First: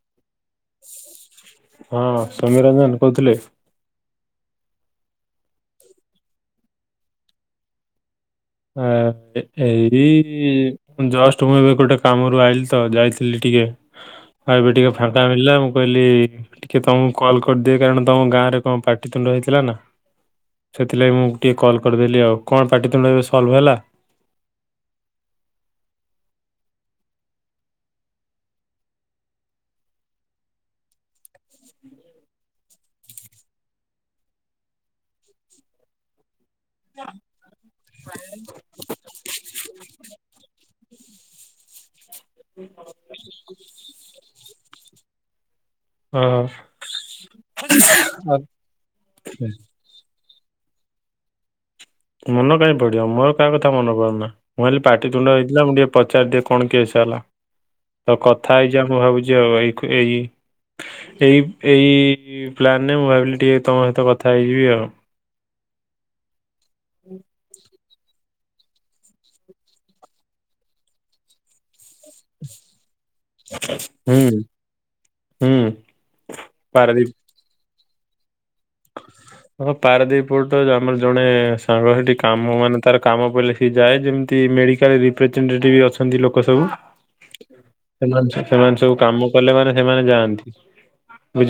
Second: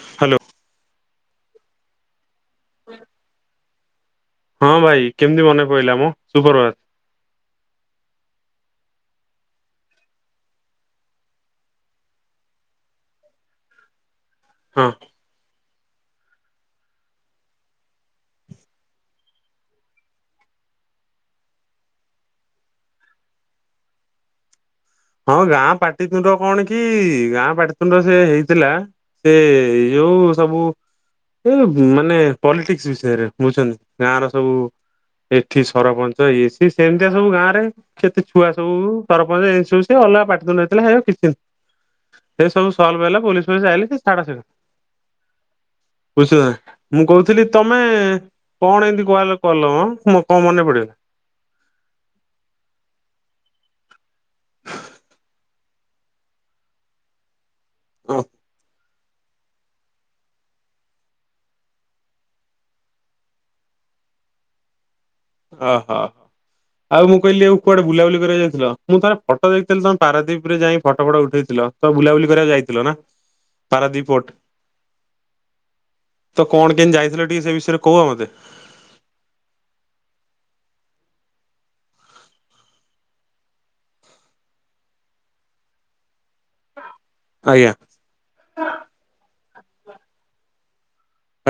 Hello. ହଁ ସମୀର ରଞ୍ଜନ କହୁଥିଲେ? ହଁ ଭାଇ କେମିତି ମନେ ପିଲା ମଁ ସୁପରବାର। ଏଇ ଜଷ୍ଟ ମୁଁ ଏବେ ଗୋଟେ କାମରୁ ଆଇଲିି ତ ଯାଇଥିଲି ଟିକେ ଟିକେ ଆଉ ଏବେ ହଁ ଟିକେ ଫାଙ୍କା ମିଳିଲା। କହିଲି ଟିକେ ତମକୁ କଲ୍ କରିଦିଏ କାରଣ ତମ ଗାଁ ର କଣ ପାଟିତୁଣ୍ଡ ହେଇଥିଲା ନା। ସେଥିଲାଗି ମୁଁ ଟିକେ କଲ୍ କରିଦେଲି ଆଉ କଣ ପାଟିଥିଲଥିଲୁ ଏବେ ସଲଭ ହେଲା? ହଁ ଗାଁ ପାଟିତୁଣ୍ଡ କଣ କି ଗାଁ ପାଟିତୁଣ୍ଡ ସେ ହେଇଥିଲା ସେ ଯଉ ସବୁ ଏ ମାନେ ପଲିଟିକ୍ସ ବିଷୟରେ ବୁଝୁଛନ୍ତି ଗାଁ ର ସବୁ ଏଠି ସରପଞ୍ଚ ଇଏ ସି ସେମିତିଆ ସବୁ ଗାଁ ରେ କେତେ ଛୁଆ ସବୁ ସରପଞ୍ଚ ଏ ସବୁ। ସେ ଅଲଗା ପାଟିତୁଣ୍ଡ ହୋଇଥିଲା ହେରା କିଛି ନୁହେଁ ହେରା ସବୁସଲଫ ହେଲା। ଯାଇଁଲେ ତ ଚାଡ଼ ଶେରା। ହଁ ବୁଝଲ ମୁଁ କହୁଥିଲି ତମେ ଆଉ କଣ ଏମତି କୁଆବ ଲକଲ ମ? କଣ ମନେ ପଡ଼ଗଲା ମନ କାଇହିଁ ପଡିବ ମୋର କାହା କଥା ମନ ପଡୁନା ମୁଁ ହେଲି ପାଟି ତୁଣ୍ଡ ହେଇଥିଲା ମୁଁ ଟିକେ ପଚାରିଦିଏ କଣ କେସେହେଲା। ତ କଥା ହେଇଯା ମୁଁ ଭାବୁଛି ଆଉ ଏଇ ଏଇ ଏଇ ଏଇ ପ୍ଲାନରେ ମୁଁ ଭାବିଲି ଟିକେ ତମ ସହିତ କଥା ହେଇଯିବି ଆଉ। ଓହୋ ହୋ ଆଉ ମୁଁ କହିଲି କୁଆଡେ ବୁଲାବୁଲି କରିବାାଉ ମୁଁ ଥର ଫଟୋ ଦେଖଥିଲି ତମେ ପାରାଦୀପରେ ଯାଇ ଫୋ ଫଟ ଉଠେଇଥିଲ। ତ ବୁଲାବୁଲି କରିବାକୁ ଯାଇଥିଲ ନା ହୁଁ ପାରାଦୀପୋଟ। ହୁଁ ତ କଣ କେମତି ଯାଇଥିଲେ ଟିକେ ସେ ବିଷୟରେ କୁହ ମତେ। ହ ହଁ ପାରାଦ୍ୱୀପଟ ଆମର ଜଣେ ସାଙ୍ଗ ସେଠି କାମ ମାନେ ତାର କାମ ପଇଲେ ସି ଯାଏ ଯେମିତି ମେଡିକାଲ ରେ ରିପ୍ରେଜେଣ୍ଟ ଅଛନ୍ତି ସବୁ ଆଜ୍ଞା ସେମାନେ ସେମାନେ ସବୁ କାମ କଲେ ମାନେ ସେମାନେ ଯାଆନ୍ତି।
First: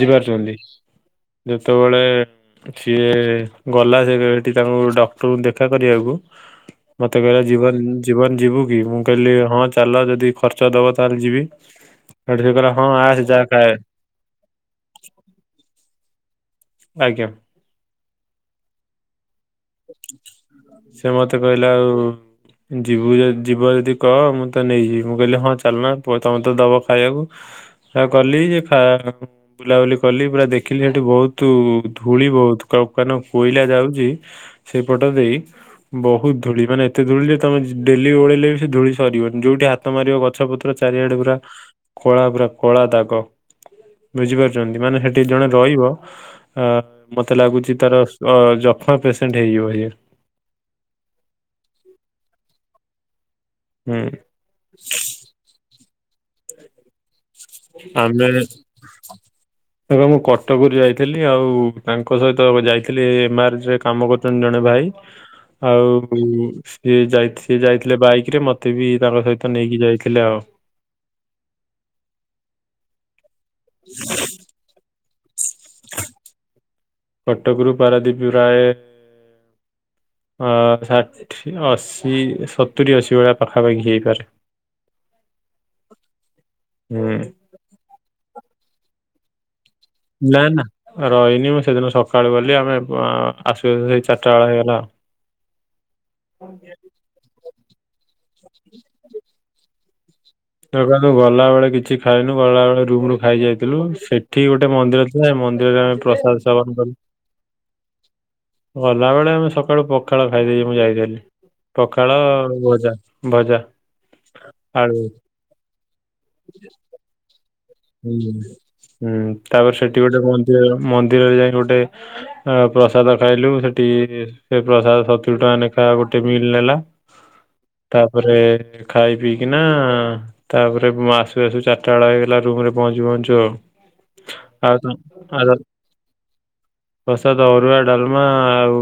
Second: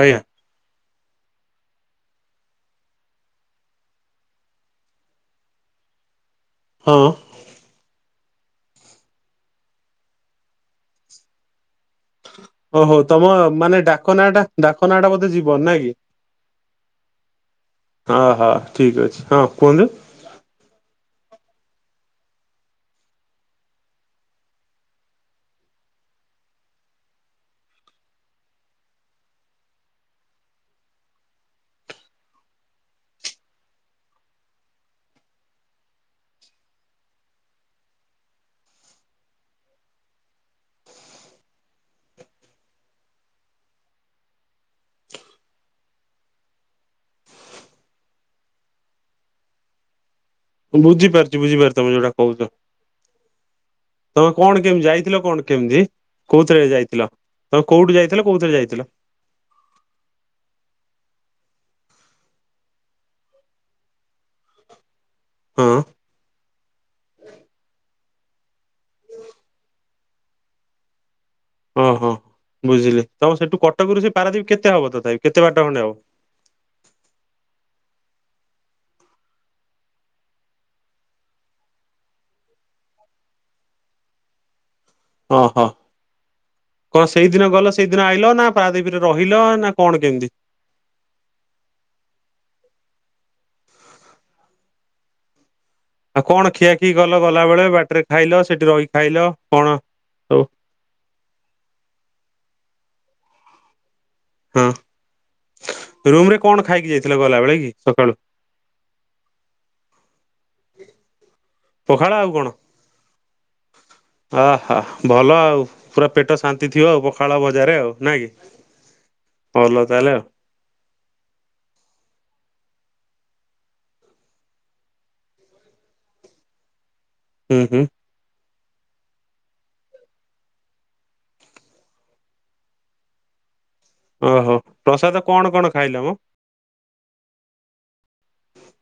ଆଜ୍ଞା ଯେତେବେଳେ ସିଏ ଗଲା ସେ ଏଠି ତାଙ୍କୁ ଡକ୍ଟରଙ୍କୁ ଦେଖା କରିବାକୁ ହଁ ମତେ କହିଲା ଜୀବନ ଜୀବନ ଯିବୁ କି ମୁଁ କହିଲି ହଁ ଚାଲ ଯଦି ଖର୍ଚ୍ଚ ଦେବ ତାହେଲେ ଯିବି। ସେଠୁ ସେ କହିଲା ହଁ ଓହୋ ଆସେ ତମ ଯା ଖାଏ ମାନେ ଡାକନା ଟା ଡାକନା ଟା ବୋଧେ ଜୀବନ ନାଇଁ କି। ଆଜ୍ଞା। ହଁ ହଁ ଠିକ୍ ଅଛି ହୋଉ। ସେ ମତେ କହିଲେ ଆଉ ଯିବୁ ଯିବ ଯଦି କହ ମୁଁ ତ ନେଇଯିବି। ମୁଁ କହିଲି ହଁ ଚାଲନା ତମେ ତ ଦବ ଖାଇବାକୁ। ଆ କଲି ଯୋ ବୁଲାବୁଲି କଲି ପୁରା ଦେଖିଲି ସେଠି ବହୁତ ଧୂଳି ବହୁତ। [unintelligible] କୋଇଲା ଯାଉଛି। ସେଇପଟା ଦେଇ ବହୁତ ଧୂଳି ମାନେ ଏତେ ଧୂଳି ଯେ ତମେ ଡେଲି ଓଳେଇଲେ ବି ସେ ଧୂଳି ସରିବନି। ଯୋଉଠି ହାତ ମାରିବ ଗଛ ପତ୍ର ଚାରିଆଡେ ପୁରା କଳା ପୁରା କଳା ଦାଗ। ବୁଝିପାରୁଛନ୍ତି। ମାନେ ସେଠି ଜଣେ ରହିବ ଆ ମତେ ଲାଗୁଛି ତାର ଅ ଜକ୍ଷ୍ମ ପେସେ ହେଇଯିବ ଇୟେ ବୁଝିପାରୁଚି ବୁଝିପାରୁି ତମେ ଯୋଉଟା କହୁଛ। ହୁଁ ତମେ କଣ କେମିତି ଯାଇଥିଲ କଣ କେମିତି କୋଉଥିରେ ଯାଇଥିଲ? ତମେ କୋଉଠୁ ଯାଇଥିଲ ଆମେ କୋଉଥିରେ ଯାଇଥିଲ? ଆ ମୁଁ କଟକରୁ ଯାଇଥିଲି ଆଉ ତାଙ୍କ ସହିତ ଯାଇଥିଲି ଏମାରେ କାମ କରୁଛନ୍ତି ଜଣେ ଭାଇ। ହଁ ଆଉ ସିଏ ଯାଇ ସି ଯାଇଥିଲେ ବାଇକ୍ ରେ ମତେ ବି ତାଙ୍କ ସହିତ ନେଇକି ଯାଇଥିଲେ ଆଉ। ଓହୋ ବୁଝିଲି ତମ ସେଠୁ କଟକରୁ ସେ ପାରଦବୀ କେତେ ହବ ତଥା ବି। କେତେ ବାଟ ଖଣ୍ଡେ ହବ। ବାରାଦୀପ ରାୟ ଅ ଷାଠିଏ ଅଶି ସତୁରି ଅଶି ଭଳିଆ ପାଖାପାଖି ହେଇପାରେ। ଓ ହୋ କଣ ହୁଁ। ସେଇଦିନ ଗଲ ସେଇଦିନ ଆଇଲ ନା ପାଦୀବୀରେ ରହିଲ ନା କଣ କେମିତି? ନା ନା ରହିନି ମୁଁ ସେଦିନ ସକାଳୁ ଗଲି ଆମେ ଆସ ସେଇ ଚାରିଟା ବେଳ ହେଇଗଲା ଆଉ। ଆଉ କଣ ଖିଆଖିଇ କଲ ଗଲାବେଳେ ବାଟରେ ଖାଇଲ ସେଠି ରହିି ଖାଇଲ କଣ ସବୁ ଗଲା ବେଳେ କିଛି ଖାଇନୁ ଗଲା ବେଳେ ରୁମ ରୁ ଖାଇ ଯାଇଥିଲୁ। ସେଠି ଗୋଟେ ହଁ ମନ୍ଦିର ଥିଲା ମନ୍ଦିରରେ ଆମେ ରୁମ ରେ ପ୍ରସାଦ କଣ ସେବନ ଖାଇକି କଲୁ। ଯାଇଥିଲ ଗଲା ବେଳେ କି ସକାଳୁ ଗଲାବେଳେ ଆମେ ସକାଳୁ ପଖାଳ ଖାଇଦେଇକି ମୁଁ ଯାଇଥିଲି ପଖାଳ ଆଉ କଣ? ଭଜା ଭଜା ଆହା ଆଳୁ ଭଲ ଆଉ ପୁରା ପେଟ ଶାନ୍ତି ଥିବ ଆଉ ପଖାଳ ବ ହୁଁ ହୁଁ ତାପରେ ଭଲ ସେଠି ତାହେଲେ ଗୋଟେ ଆଉ ମନ୍ଦିର ମନ୍ଦିରରେ ଯାଇକ ଗୋଟେ ଆ ପ୍ରସାଦ ଖାଇଲୁ ସେଠି ସେ ପ୍ରସାଦ ସତୁୁର ଟଙ୍କା ଲେଖା ଗୋଟେ ମିଲ୍ ନେଲା। ହୁଁ ହୁଁ ତାପରେ ଖାଇ ପିଇକି ନା ତାପରେ ଆସୁ ଆସୁ ଚାରିଟା ବେଳ ହେଇଗଲା ରୁମ୍ ରେ ପହଞ୍ଚୁ ପହଞ୍ଚୁ ଓହୋ ଆଉ ଆଉ ପ୍ରସାଦ କଣ [unintelligible] କଣ ଖାଇଲ ମ ପ୍ରସାଦ ଅରୁଆ ଡାଲ୍ ମା ଆଉ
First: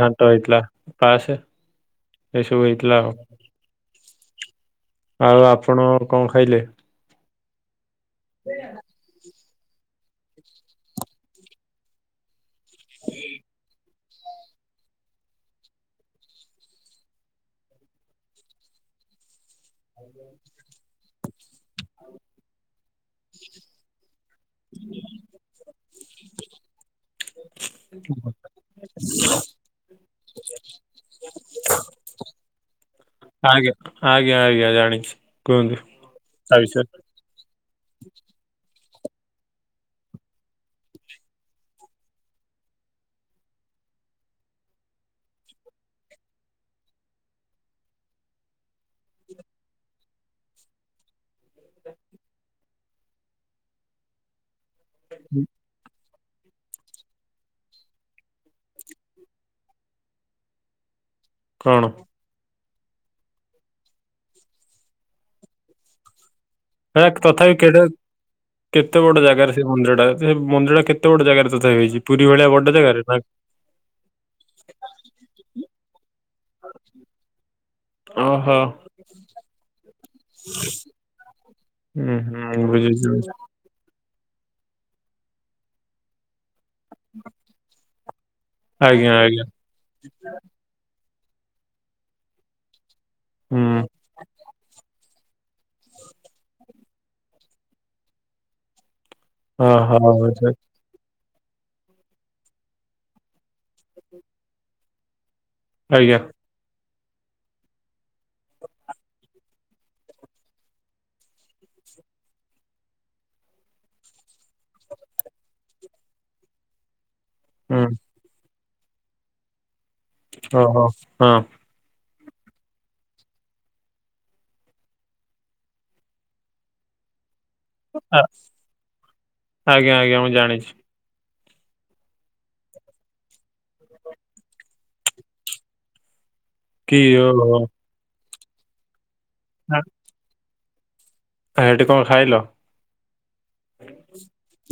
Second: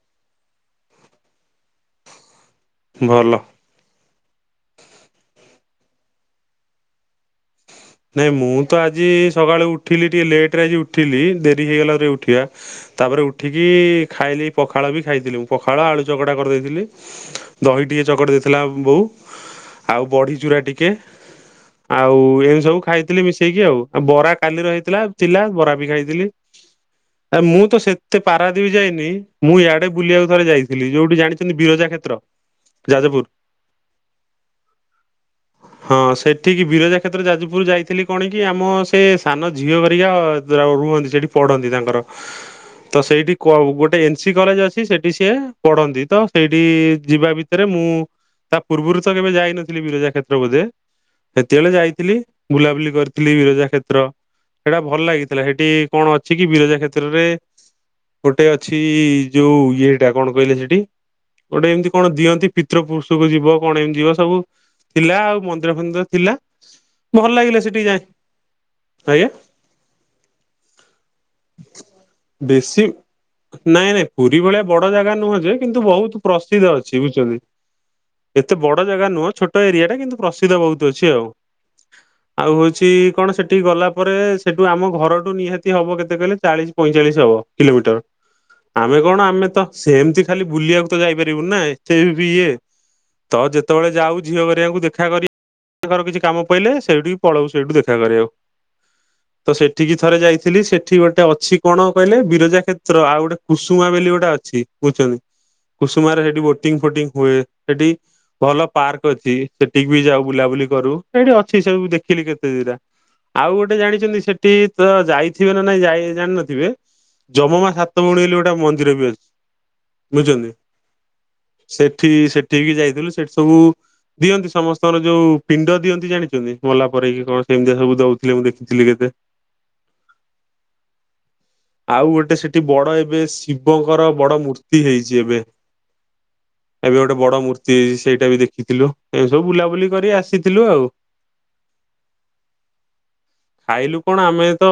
ଘାଣ୍ଟ ହେଇଥିଲା ପାସ। ଏ ସବୁ ହେଇଥିଲା ଆଉ। ଭଲ। ଆଉ ଆପଣ କଣ ଖାଇଲେ? ନାଇଁ ମୁଁ ତ ଆଜି ସକାଳୁ ଉଠିଲି ଟିକେ ଲେଟରେ ଆଜି ଉଠିଲି ଡେରି ହେଇଗଲା ପରେ ଉଠିବା ତାପରେ ଉଠିକି ଖାଇଲି ପଖାଳ ବି ଖାଇଥିଲି ମୁଁ ପଖାଳ ଆଳୁ ଚକଟା କରିଦେଇଥିଲି। ଦହି ଟିକେ ଚକଟ ଦେଇଥିଲା ବୋଉ। ଆଉ ବଢି ଚୁରା ଟିକେ ଆଉ ଏମିତି ସବୁ ଖାଇଥିଲି ମିଶେଇକି ଆଉଉ ବରା କାଲି ରହିଥିଲା ଥିଲା ବରା ବି ଖାଇଥିଲି। ଆ ମୁଁ ତ ସେତେ ପାରାଦ୍ବୀପ ଯାଇନି। ମୁଁ ଇଆଡେ ବୁଲିବାକୁ ଥରେ ଯାଇଥିଲି। ଯୋଉଠି ଜାଣିଛନ୍ତି ବିରଜା କ୍ଷେତ୍ର ଯାଜପୁର। ଆଜ୍ଞା ଆ ହଁ ସେଠିକି ବିଷୟରେ ବିରଜା କ୍ଷେତ୍ର ଯାଜପୁର ଯାଇଥିଲି କଣ କି? ଆମ ନେ ସାନ ଝିଅହରିକା ଅ ରୁହନ୍ତି ସେଠି ପଢନ୍ତି ତାଙ୍କର। ତ ସେଇଠି କୋ ଗୋଟେ ଏନ ସି କଲେଜ ଅଛି ସେଠି ସିଏ ପଢନ୍ତି। ତ ସେଇଠି ଯିବା ଭିତରେ ମୁଁ ତା ପୂର୍ବରୁ ତ କେବେ ଯାଇନଥିଲି ବିରଜା କ୍ଷେତ୍ର ବୋଧେ? ସେତେବେଳେ ଯାଇଥିଲି। ବୁଲାବୁଲି କରିଥିଲି ବିରଜା କ୍ଷେତ୍ର ହେଟା ଭଲ ଲାଗିଥିଲା ହେଟି କଣ ଅଛି କି ବିରଜା କ୍ଷେତ୍ରରେ ଗୋଟେ ଅଛି ଯୋଉ ଇଏଟା କଣ କହିଲେ ସେଠି। ଗୋଟେ ଏମିତି କଣ ଦିଅନ୍ତି ପି ପିତ୍ର ପୁରୁଷକୁ ଯିବ କଣ ଏମିତି ଯିବ ସବୁ ଥିଲା ଆଉ ମନ୍ଦିର ଫନ୍ଦିର ଥିଲା। ହେକ ଭଲ ତଥାପି ଲାଗିଲା କେଡେ ସେଠିକି ଯାଏ କେତେ ବଡ ଆଜ୍ଞା ଜାଗାରେ ସେ ମନ୍ଦିରଟା ସେ ମନ୍ଦିରଟା। କେତେ ବଡ ଜାଗାରେ ତଥାପି ହେଇଚି। ପୁରୀ ଭଳିଆ ବଡ ବେଶୀ ଜାଗାରେ ନା? ନାଇଁ ନାଇଁ ପୁରୀ ଭଳିଆ ବଡ ଜାଗା ନୁହଁ ଯେ କିନ୍ତୁ ବହୁତ ପ୍ରସିଦ୍ଧ ଅଛି ବୁଝୁଚନ୍ତି। ଓହୋ ଏତେ ବଡ ଜାଗା ନୁହଁ। ଛୋଟ ଏରିଆ ଟା କିନ୍ତୁ ପ୍ରସିଦ୍ଧ ବହୁତ ଅଛି ଆଉ। ହୁଁ ଆଉ ହୁଁ ହୋଉଛି ବୁଝୁଛି କଣ ବୁଝୁଛି। ସେଠିକି ଗଲା ପରେ ସେଠୁ ଆମ ଘରଠୁ ନିହାତି ହବ କେତେ କହିଲେ। ଚାଳିଶ ପଇଁଚାଳିଶ ହବ କିଲୋମିଟର। ଆମେ ଆଜ୍ଞା କଣ ଆଜ୍ଞା ଆମେ ତ ସେମତି ଖାଲି ବୁଲିଆକୁ ଯାଇପାରିବୁନି ନା ଏତେ ବି ଇଏ। ତ ହୁଁ ଯେତେବେଳେ ଯାଉ ଝିଅ ହେରିକାଙ୍କୁ ଦେଖା କରି ତାଙ୍କର କିଛି କାମ ପଇଲେ ସେଇଠିକି ପଳଉ ସେଇଠୁ ଦେଖା କରିବାକୁ। ତ ସେଠିକି ଓହୋ ଥରେ ଆଚ୍ଛା। ଯାଇଥିଲି ସେଠି ଗୋ ଗୋଟେ ଅଛି କଣ କହିଲ ବିରଜା କ୍ଷେତ୍ର ଆଉ ଗୋଟେ କୁସୁମା ବୋଲି ଗୋଟେ ଅଛି ବୁଝୁଚନ୍ତି। ଆଜ୍ଞା କୁସୁମାରେ ସେଇଠି ବୋଟିଂ ଫୋଟିଂ ହୁଏ ସେଠି ଭଲ ପାର୍କ ଅଛି। ସେଠିକି ବି ଯାଉ ବୁଲାବୁଲି କରୁ। ସେଇଠି ଅଛି ସବୁ ଦେଖିଲି କେତେ ଦିରା। ଆଉ ଗୋଟେ ଜାଣିଚନ୍ତି। ସେଠି ତ ଯାଇଥିବେ ନା ନାଇଁ ଯା ଜାଣିିନଥିବେ। ଜମ ମା ହୁଁ ସାତ ଭଉଣୀ ବୋଲି ଗୋଟେ ମନ୍ଦିର ବି ଅଛି। ଓ ହୋ ହଁ। ଏଠି ସେଠିକି ଯାଇଥିଲୁ ସେଠି ସବୁ ଦିଅନ୍ତି। ସମସ୍ତଙ୍କର ଯୋଉ ପିଣ୍ଡ ଦିଅନ ଜାଣିଛନ୍ତି ମଲା ପରେକି କଣ? ପିନଡ ସବୁ ଆ- ଦଉଥିଲେ ମୁଁ ଦେଖିଥିଲି କେତେ? ଆଜ୍ଞା ଆଜ୍ଞା ମୁଁ ଜାଣିଛି ଆଉ ଗୋଟେ ସେଠି ବଡ ଏବେ ଶିବଙ୍କର ବଡ ମୂର୍ତ୍ତି ହେଇଚି ଏବେ। ଏବେ କି ଗୋଟେ ବଡ ଓହୋ ମୂର୍ତ୍ତି ହେଇଚି। ସେଇଟା ବି ଦେଖିଥିଲୁ ଏଇ ସବୁ ବୁଲାବୁଲି କରିକି ଆସିଥିଲୁ ଆଉ। ଆଉ ହେଟି କଣ ଖାଇଲ। ଖାଇଲୁ କଣ? ଆମେ ତ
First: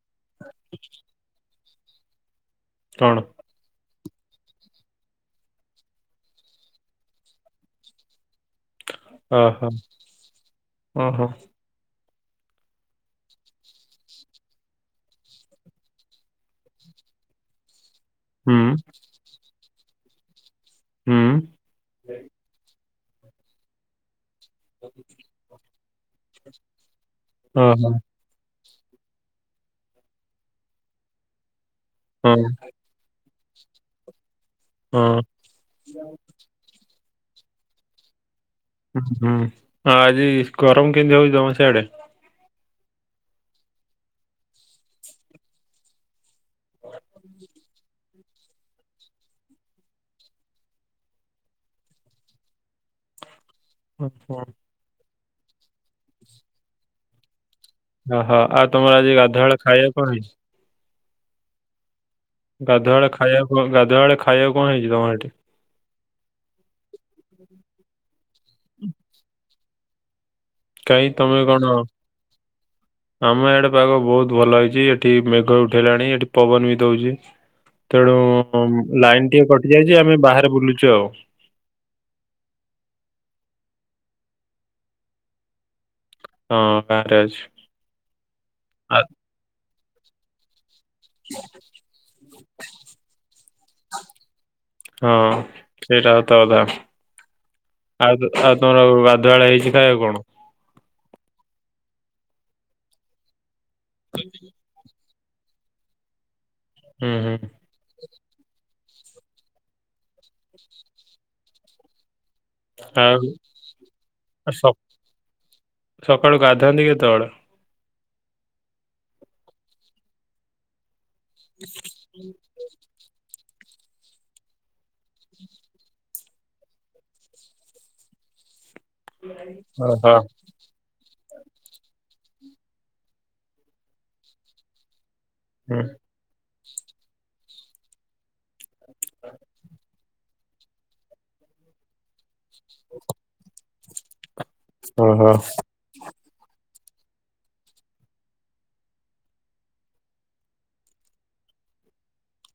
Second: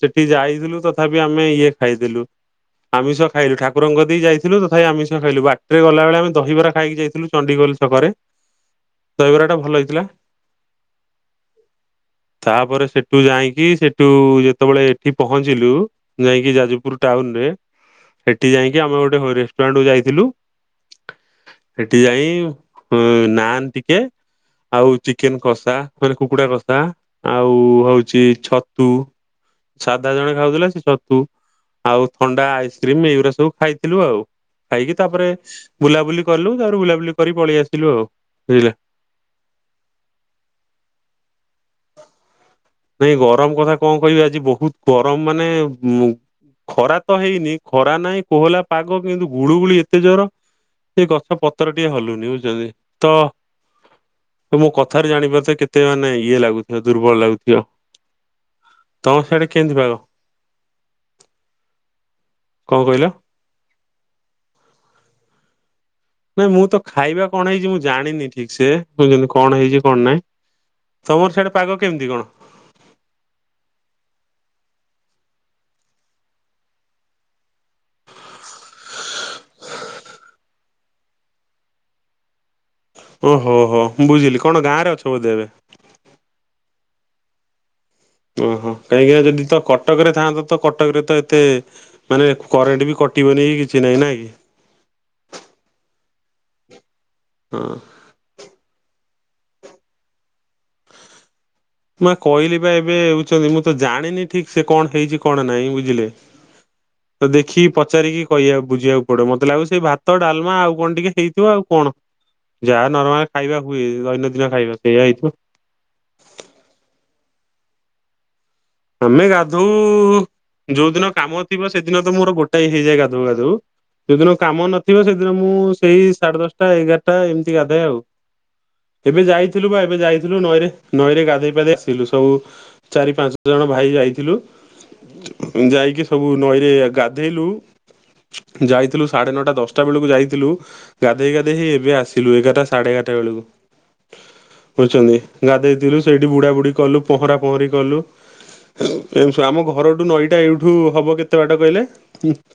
ସେଠି ଯାଇଥିଲୁ ତଥାପି ଆମେ ଇଏ ଖାଇଥିଲୁ। କଣ ଆମିଷ ଖାଇଲୁ ଠାକୁ ରଙ୍କ କତିକି ଯାଇଥିଲୁ ତଥାପି ଆମିଷ ଖାଇଲୁ। ବାଟିରେ ଗଲାବେଳେ ଆମେ ଦହିବରା ଖାଇକି ଯାଇଥିଲୁ ଚଣ୍ଡିଖୋଲ ଛକରେ। ଦହିବରା ଟା ଭଲ ହେଇଥିଲା। ଓ ହୋ। ତାପରେ ସେଟୁ ଯାଇଁକି ସେଟୁ ଯେତେବେଳେ ଏଠି ପହଞ୍ଚିଲୁ ଯାଇଁକି ଯାଜପୁର ଟାଉନ ରେ। ହେଟି ହୁଁ ଯାଇକି ଆମେ ଗୋଟେ ହୋ ରେଷ୍ଟୁରାଣ୍ଟ କୁ ଯାଇଥିଲୁ। ହୁଁ ହେଟି ଯାଇ ହୁଁ ନାନ୍ ଟିକେ ଆଉ ଚିକେନ କଷା ମାନେ କୁକୁଡା କଷା। ଆଉ ଓହୋ ହଉଚି ଛତୁ ସାଧା ଜଣେ ଖାଉଥିଲା। ସେ ଛତୁ ଆଉ ହଁ ହଁ ଥଣ୍ଡା ଆଇସ୍କ୍ରିମ ଏଉରା ସବୁ ଖାଇଥିଲୁ ଆଉ। ଖାଇକି ହୁଁ ତାପରେ ବୁଲାବୁଲି କଲୁ ତାପରେ ବୁଲାବୁଲି କରି ପଳେଇ ଆସିଲୁ ଆଉ। ବୁଝିଲେ ଉଁ ହୁଁ ଆଜି ଗରମ କେମିତି ହଉଚି ତମ ସେଆଡେ। ଭାଇ ଗରମ କଥା କଣ କହିବି। ଆଜି ବହୁତ ଗରମ ମାନେ ଉ ଖରା ତ ହେଇନି ଖରା ନାଇଁ କୋହଲା ପାଗ କିନ୍ତୁ ଗୁଳୁ ଗୁଳି ଏତେ ଜୋର। ସେଇ ଗଛ ପତ୍ର ଟିକେ ହଲୁନି ବୁଝଛନ୍ତି ତ ଆଚ୍ଛା। ତ ମୋ କଥାରେ ଜାଣି ପାରୁଥିବେ କେତେ ମାନେ ଇଏ ଲାଗୁଥିବ ଦୁର୍ବଳ ଲାଗୁ ହଁ ହଁ ଆଉ ତମର ଆଜି ଗାଧୁଆଳ କେମିତି ଖାଇବା ପାଗ କଣ ହେଇଚି? କଣ କହିଲ? ଗାଧୁଆଳ ଖାଇବାକୁ ଗାଧୁଆଳ ଖାଇବାକୁ କଣ ହେଇଛି ତମର ଏଠି? ନାଇଁ ମୁଁ ତ ଖାଇବା କଣ ହେଇଛି ମୁଁ ଜାଣିନି ଠିକସେ କହୁଛନ୍ତି କଣ ହେଇଛି କଣ ନାଇଁ କାହିଁ ତମର ତମେ ସିଆଡେ କଣ ପାଗ କେମିତି କଣ? ଆମ ଆଡେ ପାଗ ବହୁତ ଭଲ ହେଇ ଏଠି ମେଘ ଉଠେଇଲାଣି ଏଠି ପବନ ବି ଦଉଛି ତେଣୁ ଲାଇନ ଟିକେ କଟି ଯାଇଛି ଆମେ ବାହାରେ ବୁଲୁଛୁ ଆଉ। ଓହୋ ହୋ ବୁଝିଲି କଣ ଗାଁରେ ଅଛ ବୋଧେ ଏବେ? ହଁ ଗାଁରେ ଅଛି। ଓହୋ କାହିଁକିନା ଯଦି ତ କଟକରେ ଥାଆନ୍ତ ତ କଟକରେ ତ ଏତେ ମାନେ କରେଣ୍ଟ ବି କଟିବନି କିଛି ନାଇଁ ନା କି? ହଁ। ସେଇଟା ସତ କଥା ହଁ ଆଉ ଆଉ ତମର ଗାଧୁଆଳ ହେଇଛି ନା ଆଉ କଣ? ମା କହିଲିବା ଏବେ ହେଉଛନ୍ତି ମୁଁ ତ ଜାଣିନି ଠିକସେ କଣ ହେଇଛି କଣ ନାହିଁ ବୁଝିଲେ। ହୁଁ ତ ହୁଁ ଦେଖିକି ପଚାରିକି କହିବାକୁ ବୁଝିବାକୁ ପଡିବ ମତେ ଲାଗୁଚି ସେଇ ଭାତ ଡାଲମା ଆଉ କଣ ଟିକେ ହେଇଥିବ ଆଉ କଣ। ଯାହା ଆଉ ନର୍ମାଲ ଖାଇବା ହୁଏ ଦୈନ ଦିନ ସ ଖାଇବା ସେଇଆ ହେଇଥିବ। ଦଳ ଆମେ ଗାଧଉ ଯୋଉ ଦିନ କାମ ଥିବ ସେଦିନ ତ ମୋର ଗୋଟାଏ ହେଇଯାଏ ଗାଧଉ ଗାଧଉ। ଯୋଉଦିନ କାମ ନଥିବ ସେଦିନ ମୁଁ ସେଇ ସାଢେ ଦଶଟା ଏଗାରଟା ଏମିତି ଗାଧାଏ ଆଉ। ଏବେ ଯାଇଥିଲୁ ବା ଏବେ ଓହୋ ଯାଇଥିଲୁ ନଈରେ ନଈରେ ଗାଧେଇ ପାଧେଇ ଆସିଲୁ ସବୁ ଚାରି ପାଞ୍ଚ ଜଣ ଭାଇ ଯାଇଥିଲୁ ହୁଁ। ଯାଇକି ସବୁ ନଈରେ ଗାଧେଇଲୁ। ଯାଇଥିଲୁ ସାଢେ ନଅଟା ଦଶଟା ବେଳକୁ ଯାଇଥିଲୁ ଗାଧେଇ ଗାଧେଇ ହେଇ ଏବେ ଆସିଲୁ ଏଗା ଗା ସାଢ଼େ ଏଗାରଟା ବେଳକୁ ବୁଝଛନ୍ତି ଓହୋ ଗାଧେଇଥିଲୁ ସେଇଠି ବୁଡାବୁଡ଼ି କଲୁ ପହଁରା ପହଁରି କଲୁ। ଆମ ଘରଠୁ ନଈଟା ଏଇଠୁ ହବ କେତେ ବାଟ କହିଲେ?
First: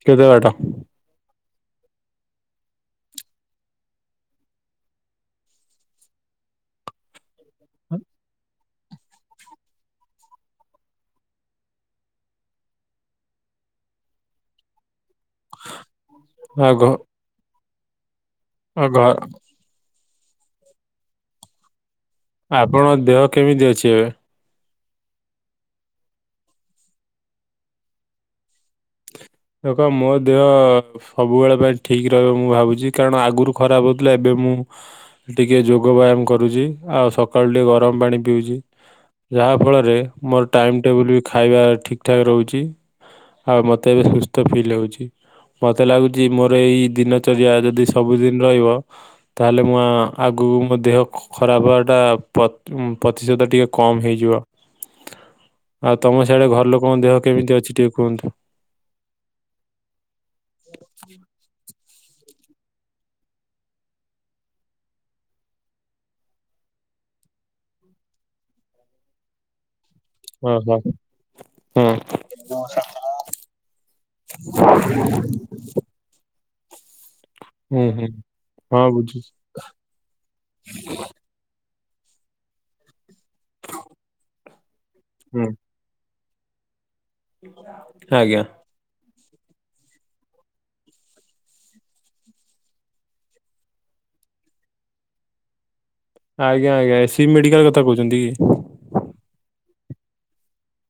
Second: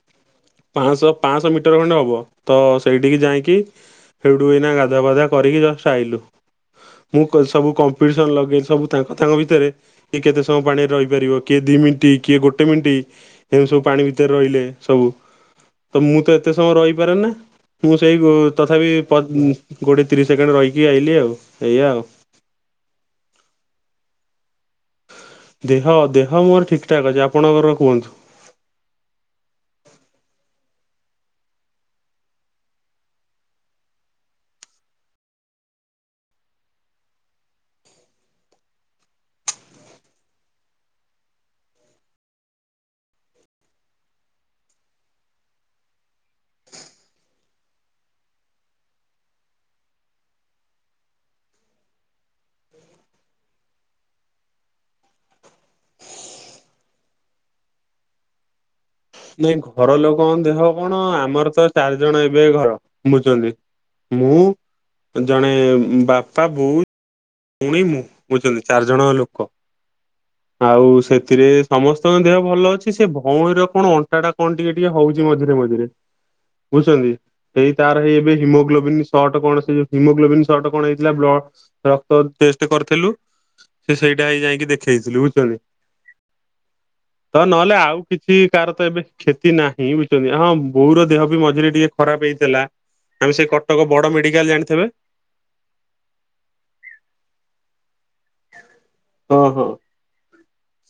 କେତେ ବାଟ? ପାଞ୍ଚଶହ ପାଞ୍ଚଶହ ମିଟର ଖଣ୍ଡେ ହବ ତ ସେଇଠିକି ଯାଇକି ସେଡୁ ଏଇନା ଗାଧା ପାଧୁଆ କରିକି ଜଷ୍ଟ ଆଇଲୁ। ମୁଁ ସବୁ କମ୍ପିଟିସନ ଲଗେଇ ସବୁ ତାଙ୍କ ତାଙ୍କ ଭିତରେ କିଏ କେତେ ସ ପାଣିରେ ରହିପାରିବ କିଏ ଦି ମିନିଟ୍ କିଏ ଗୋଟେ ମିନିଟ୍ ଏମିତି ସବୁ ପାଣି ଭିତରେ ରହିଲେ ସବୁ। ତ ମୁଁ ତ ଏତେ ସମୟ ଆଉ ଘ ରହିପାରେନା ମୁଁ ସେଇ ଆଉ ତଥାପି ଘ ପ କୋ ତିରିଶ ସେକେଣ୍ଡ ରହିକି ଆଇଲିି ଆଉ ଏଇଆ ଆଉ। ଆପଣଙ୍କ ଦେହ କେମିତି ଅଛି ଏବେ? ଦେହ ଦେହ ମୋର ଠିକଠାକ୍ ଅଛି ଆପଣଙ୍କର କୁହନ୍ତୁ? ଦେଖ ମୋ ଦେହ ସବୁବେଳେ ପାଇଁ ଠିକ ରହିବ ମୁଁ ଭାବୁଛି କାରଣ ଆଗରୁ ଖରାପ ହଉଥିଲା ଏବେ ମୁଁ ଟିକେ ଯୋଗ ବ୍ୟାୟାମ କରୁଛି ଆଉ ସକାଳୁ ଟିକେ ଗରମ ପାଣି ପିଉଛି। ଯାହା ଫଳରେ ମୋର ଟାଇମ ଟେବୁଲ ବି ଖାଇବା ଠିକଠାକ ରହୁଛି। ଆଉ ମତେ ଏବେ ସୁସ୍ଥ ଫିଲ୍ ହଉଛି। ମତେ ଲାଗୁଛି ମୋର ଏଇ ଦିନଚଯ୍ୟା ଯଦି ସବୁଦିନ ରହିବ ତାହେଲେ ମୁଁ ଆଗ ମୋ ଦେହ ଖରାପ ହେବାଟା ପ-ପ୍ରତିଶତ ଟିକେ କମ ହେଇଯିବ। ଆଉ ତମ ସିଆଡେ ଘର ଲୋକଙ୍କ ଦେହ କେମିତି ଅଛି ଟିକେ କୁହନ୍ତୁ? ନାଇଁ ଘର ଲୋକ ଦେହ କଣ ଆମର ତ ଚାରି ଜଣ ଏବେ ଘର ବୁଝଛନ୍ତି ମୁଁ ଜଣେ ବାପା ବୋଉ। ପୁଣି ମୁଁ ବୁଝୁଚନ୍ତି ଚାରି ଜଣ ଲୋକ। ହଁ। ଓହୋ ଆଉ ସେଥିରେ ହଁ ସମସ୍ତଙ୍କ ଦେହ ଭଲ ଅଛି ସେ ଭଉଣୀର କଣ ଅଣ୍ଟାଟା କଣ ଟିକେ ଟିକେ ହଉଛି ମଝିରେ [unintelligible] [inaudible] ବୁଝୁଛନ୍ତି। ସେଇ ହୁଁ ତାର ହୁଁ। ହେଇ ଏବେ ହଁ ହିମୋଗ୍ଲୋବିନ୍ ବୁଝୁଛି ସର୍ଟ କଣ ସେଜଉ ହିମୋଗ୍ଲୋବି ନ୍ ସର୍ଟ କଣ ହେଇଥିଲା ବ୍ଲ ତ ଟେଷ୍ଟ କରିଥିଲୁ ସେ ସେଇଟା ହେଇ ଯାଇକି ଦେଖେଇଥିଲୁ ହୁଁ ବୁଝିପାରିଲୁକି। ତ ନହେଲେ ଆଉ କିଛି ଆଜ୍ଞା କାର ତ ଏବେ କ୍ଷତି ନାହିଁ ବୁଝିଛନ୍ତି ହଁ ବୋଉର ଦେହ ବି ମଝିରେ ଟିକେ ଖରାପ ହେଇଥିଲା। ଆମେ ସେ କଟକ ବଡ ମେଡିକାଲ ଜାଣିଥେବେ। ଆଜ୍ଞା ଆଜ୍ଞା ଏ ସି ବି ମେଡିକାଲ କଥା କହୁଛନ୍ତି କି? ହଁ ହଁ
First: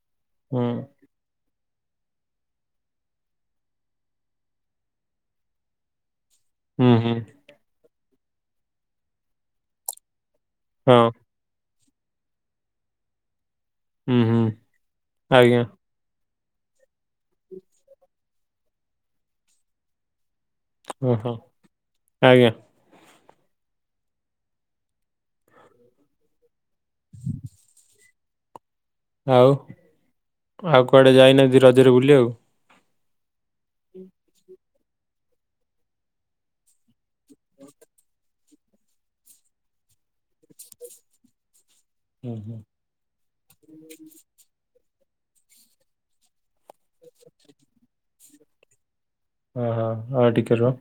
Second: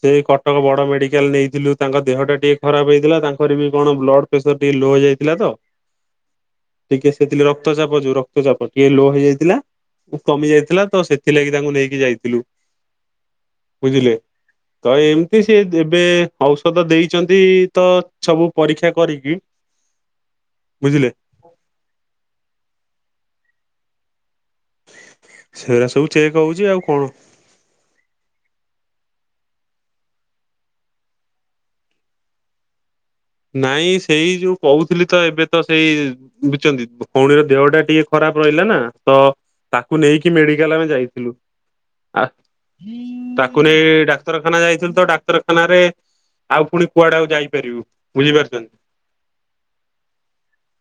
ସେ କଟକ ହୁଁ ବଡ ମେଡିକାଲ ନେଇଥିଲୁ। ତାଙ୍କ ଦେହ ଟା ଟିକେ ଖରାପ ହେଇଥିଲା ତାଙ୍କର ବି କଣ ବ୍ଲଡ ପ୍ରେସର ଟିକେ ଲୋ ହେଇ ଯାଇଥିଲା ତ। ହୁଁ ଟିକେ ହୁଁ ସେଥି ରକ୍ତ ଚାାପ ଯୋଉ ରକ୍ତ ଚାାପ ଟିକେ ଲୋ ହେଇଯାଇଥିଲା। କମି ଯାଇଥିଲା ତ ହଁ ସେଥିଲାଗି ତାଙ୍କୁ ନେଇକି ଯାଇଥିଲୁ। ବୁଝିଲେ ହୁଁ ହୁଁ ତ ଏମିତି ସିଏ ଆଜ୍ଞା ଏବେ ଔଷଧ ଦେଇଛନ୍ତି ତ ସବୁ ପରୀକ୍ଷା କରିକି। ବୁଝିଲେ ଓହୋ ଆ ଆଜ୍ଞା। ସେରା ସବୁ ଚେକ ହଉଛି ଆଉ କଣ। ଆଉ ଆଉ କୁଆଡେ ଯାଇନାହାନ୍ତି ରଜରେ ବୁଲିଆକୁ। ନାଇଁ ସେଇ ଯୋଉ କହୁଥିଲି ତ ଏବେ ତ ସେଇ ବୁଝିଛନ୍ତି ଭଉଣୀର ଦେହ ଟା ଟିକେ ଖରାପ। ପ ରହିଲା ନା ତ ତାକୁ ନେଇକି ମେଡିକାଲ ଆମେ ଯାଇଥିଲୁ। ଆ ଓହୋ ତାକୁ ନେଇ ଡାକ୍ତରଖାନା ଯାଇ ଡାକ୍ତରଖାନ ରେ ଆଉ ପୁଣି କୁଆଡେଆଉ ଯାଇପାରିବୁ ବୁଝିପାରୁଛନ୍ତି, ହଁ ହଁ ଆ ଟିକେ ରୁହ।